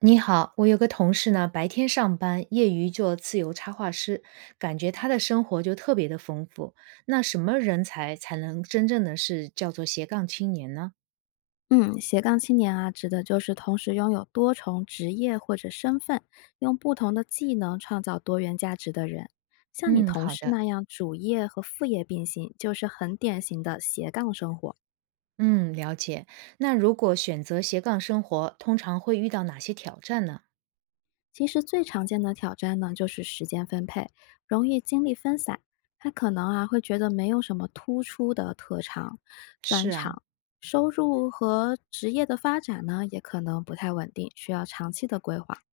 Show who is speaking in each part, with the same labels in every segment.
Speaker 1: 你好，我有个同事呢，白天上班，业余做自由插画师，感觉他的生活就特别的丰富。那什么人才才能真正的是叫做斜杠青年呢？
Speaker 2: 嗯，斜杠青年啊，指的就是同时拥有多重职业或者身份，用不同的技能创造多元价值的人。像你
Speaker 1: 嗯，
Speaker 2: 同
Speaker 1: 好
Speaker 2: 事
Speaker 1: 的，
Speaker 2: 那样主业和副业并行，就是很典型的斜杠生活。
Speaker 1: 嗯，了解。那如果选择斜杠生活，通常会遇到哪些挑战呢？
Speaker 2: 其实最常见的挑战呢，就是时间分配，容易精力分散，他可能啊会觉得没有什么突出的特长、专
Speaker 1: 是啊，
Speaker 2: 长，收入和职业的发展呢，也可能不太稳定，需要长期的规划。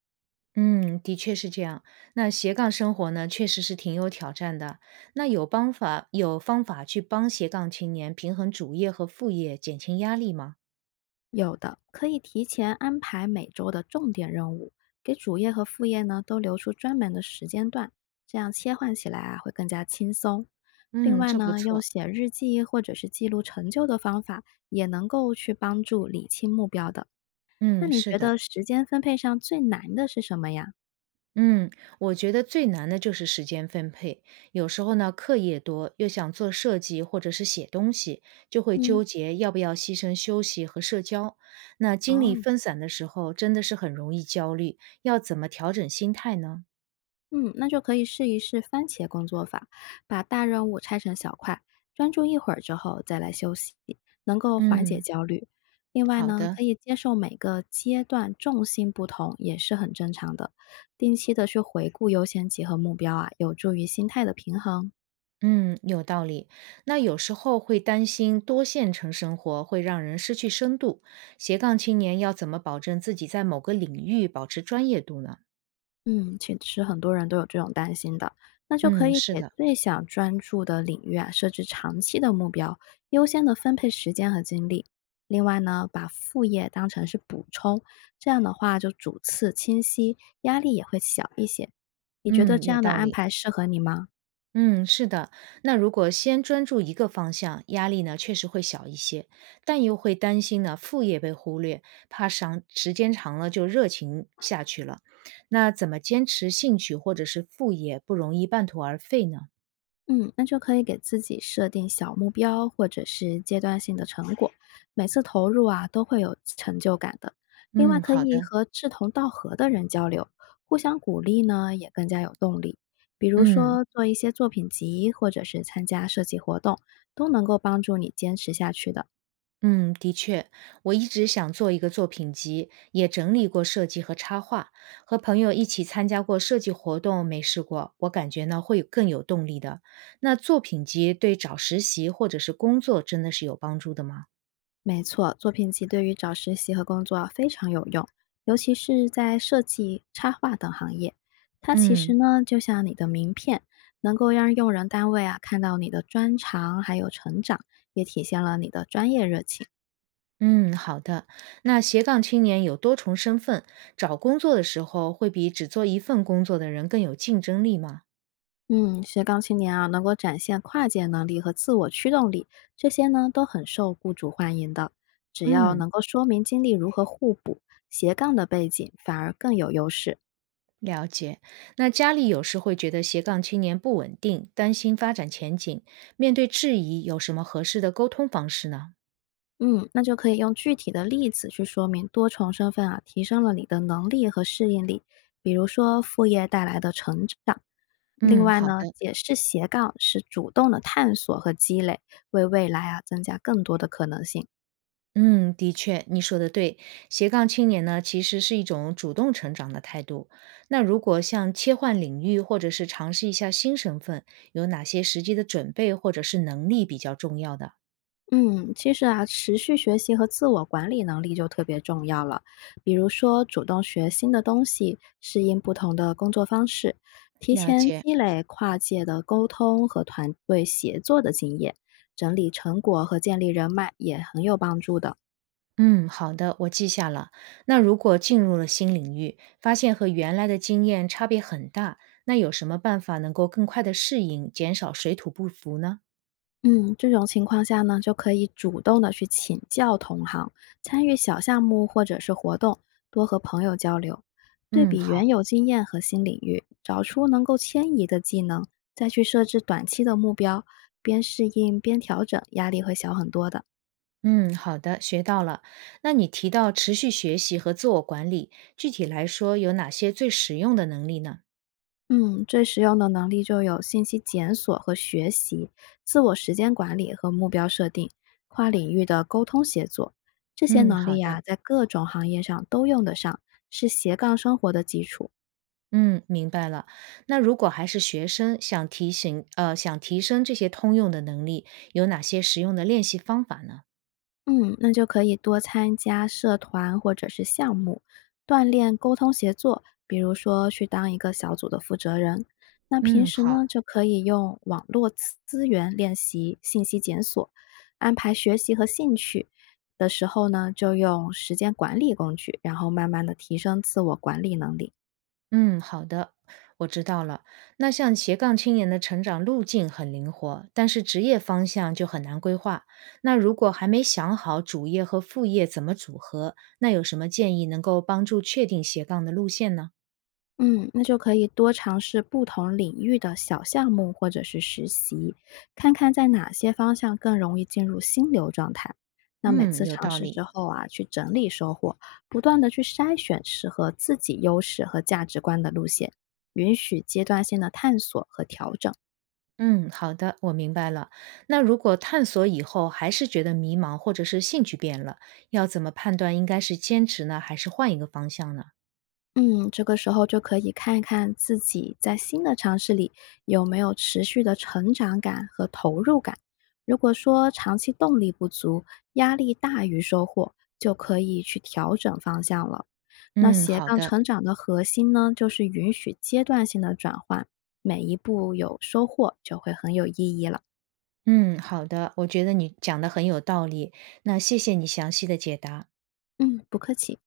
Speaker 1: 嗯，的确是这样。那斜杠生活呢，确实是挺有挑战的。那有方法，有方法去帮斜杠青年平衡主业和副业，减轻压力吗？
Speaker 2: 有的可以提前安排每周的重点任务，给主业和副业呢都留出专门的时间段，这样切换起来啊会更加轻松。另
Speaker 1: 嗯，
Speaker 2: 外
Speaker 1: 这不
Speaker 2: 呢，用
Speaker 1: 错。
Speaker 2: 写日记或者是记录成就的方法，也能够去帮助理清目标的。那
Speaker 1: 嗯，
Speaker 2: 你
Speaker 1: 是
Speaker 2: 觉
Speaker 1: 的，
Speaker 2: 得时间分配上最难的是什么呀？
Speaker 1: 嗯，我觉得最难的就是时间分配。有时候呢，课业多，又想做设计或者是写东西，就会
Speaker 2: 嗯。
Speaker 1: 纠结要不要牺牲休息和社交。那精力
Speaker 2: 哦。
Speaker 1: 分散的时候，真的是很容易焦虑，要怎么调整心态呢？
Speaker 2: 嗯，那就可以试一试番茄工作法，把大任务拆成小块，专注一会儿之后再来休息，能够缓解
Speaker 1: 嗯，
Speaker 2: 焦虑。另外
Speaker 1: 好
Speaker 2: 呢，
Speaker 1: 的。
Speaker 2: 可以接受每个阶段重心不同，也是很正常的。定期的去回顾优先级和目标啊，有助于心态的平衡。
Speaker 1: 嗯，有道理。那有时候会担心多线程生活会让人失去深度。斜杠青年要怎么保证自己在某个领域保持专业度呢？
Speaker 2: 嗯，其实很多人都有这种担心的，那就可
Speaker 1: 嗯，
Speaker 2: 以
Speaker 1: 是
Speaker 2: 给
Speaker 1: 的。
Speaker 2: 最想专注的领域啊设置长期的目标，优先的分配时间和精力。另外呢，把副业当成是补充，这样的话就主次清晰，压力也会小一些。你觉得
Speaker 1: 嗯，
Speaker 2: 这
Speaker 1: 有
Speaker 2: 样的
Speaker 1: 道
Speaker 2: 安
Speaker 1: 理。
Speaker 2: 排适合你吗？
Speaker 1: 嗯，是的。那如果先专注一个方向，压力呢确实会小一些，但又会担心呢副业被忽略，怕长时间长了就热情下去了。那怎么坚持兴趣或者是副业，不容易半途而废呢？
Speaker 2: 嗯，那就可以给自己设定小目标或者是阶段性的成果，每次投入啊都会有成就感的。另外，
Speaker 1: 嗯，
Speaker 2: 可
Speaker 1: 好
Speaker 2: 以
Speaker 1: 的。
Speaker 2: 和志同道合的人交流，互相鼓励呢，也更加有动力。比如
Speaker 1: 嗯。
Speaker 2: 说做一些作品集，或者是参加设计活动，都能够帮助你坚持下去的。
Speaker 1: 嗯，的确，我一直想做一个作品集，也整理过设计和插画，和朋友一起参加过设计活动，没试过，我感觉呢会更有动力的。那作品集对找实习或者是工作真的是有帮助的吗？
Speaker 2: 没错，作品集对于找实习和工作非常有用，尤其是在设计、插画等行业。它其实
Speaker 1: 嗯
Speaker 2: 呢，就像你的名片，能够让用人单位啊看到你的专长还有成长，也体现了你的专业热情。
Speaker 1: 嗯，好的。那斜杠青年有多重身份，找工作的时候会比只做一份工作的人更有竞争力吗？
Speaker 2: 嗯，斜杠青年啊，能够展现跨界能力和自我驱动力，这些呢都很受雇主欢迎的。只要
Speaker 1: 嗯。
Speaker 2: 能够说明经历如何互补，斜杠的背景反而更有优势。
Speaker 1: 了解，那家里有时会觉得斜杠青年不稳定，担心发展前景。面对质疑，有什么合适的沟通方式呢？
Speaker 2: 嗯，那就可以用具体的例子去说明多重身份啊，提升了你的能力和适应力，比如说副业带来的成长。另
Speaker 1: 嗯，
Speaker 2: 外
Speaker 1: 好
Speaker 2: 呢，
Speaker 1: 的，
Speaker 2: 解释斜杠是主动的探索和积累，为未来啊增加更多的可能性。
Speaker 1: 嗯，的确，你说的对。斜杠青年呢，其实是一种主动成长的态度。那如果像切换领域，或者是尝试一下新身份，有哪些实际的准备或者是能力比较重要的？
Speaker 2: 嗯，其实啊，持续学习和自我管理能力就特别重要了。比如说，主动学新的东西，适应不同的工作方式，提
Speaker 1: 了
Speaker 2: 前
Speaker 1: 解。
Speaker 2: 积累跨界的沟通和团队协作的经验，整理成果和建立人脉也很有帮助的。
Speaker 1: 嗯，好的，我记下了。那如果进入了新领域，发现和原来的经验差别很大，那有什么办法能够更快的适应，减少水土不服呢？
Speaker 2: 嗯，这种情况下呢，就可以主动的去请教同行，参与小项目或者是活动，多和朋友交流，对
Speaker 1: 嗯，
Speaker 2: 比原
Speaker 1: 好，
Speaker 2: 有经验和新领域，找出能够迁移的技能，再去设置短期的目标，边适应边调整，压力会小很多的。
Speaker 1: 嗯，好的，学到了。那你提到持续学习和自我管理，具体来说有哪些最实用的能力呢？
Speaker 2: 嗯，最实用的能力就有信息检索和学习、自我时间管理和目标设定、跨领域的沟通协作。这些
Speaker 1: 嗯，
Speaker 2: 能
Speaker 1: 好
Speaker 2: 力呀、
Speaker 1: 的。
Speaker 2: 在各种行业上都用得上，是斜杠生活的基础。
Speaker 1: 嗯，明白了。那如果还是学生，想提醒想提升这些通用的能力，有哪些实用的练习方法呢？
Speaker 2: 嗯，那就可以多参加社团或者是项目，锻炼沟通协作，比如说去当一个小组的负责人。那平
Speaker 1: 嗯，
Speaker 2: 时
Speaker 1: 好。
Speaker 2: 呢，就可以用网络资源练习信息检索，安排学习和兴趣的时候呢，就用时间管理工具，然后慢慢的提升自我管理能力。
Speaker 1: 嗯，好的，我知道了。那像斜杠青年的成长路径很灵活，但是职业方向就很难规划。那如果还没想好主业和副业怎么组合，那有什么建议能够帮助确定斜杠的路线呢？
Speaker 2: 嗯，那就可以多尝试不同领域的小项目或者是实习，看看在哪些方向更容易进入心流状态。那每
Speaker 1: 嗯，
Speaker 2: 次
Speaker 1: 有
Speaker 2: 尝
Speaker 1: 道
Speaker 2: 试
Speaker 1: 理。
Speaker 2: 之后啊，去整理收获，不断的去筛选适合自己优势和价值观的路线，允许阶段性的探索和调整。
Speaker 1: 嗯，好的，我明白了。那如果探索以后还是觉得迷茫，或者是兴趣变了，要怎么判断应该是坚持呢，还是换一个方向呢？
Speaker 2: 嗯，这个时候就可以看看自己在新的尝试里有没有持续的成长感和投入感。如果说长期动力不足，压力大于收获，就可以去调整方向了。那
Speaker 1: 嗯，
Speaker 2: 斜
Speaker 1: 好
Speaker 2: 杠
Speaker 1: 的。
Speaker 2: 成长的核心呢，就是允许阶段性的转换，每一步有收获就会很有意义了。
Speaker 1: 嗯，好的，我觉得你讲的很有道理，那谢谢你详细的解答。
Speaker 2: 嗯，不客气。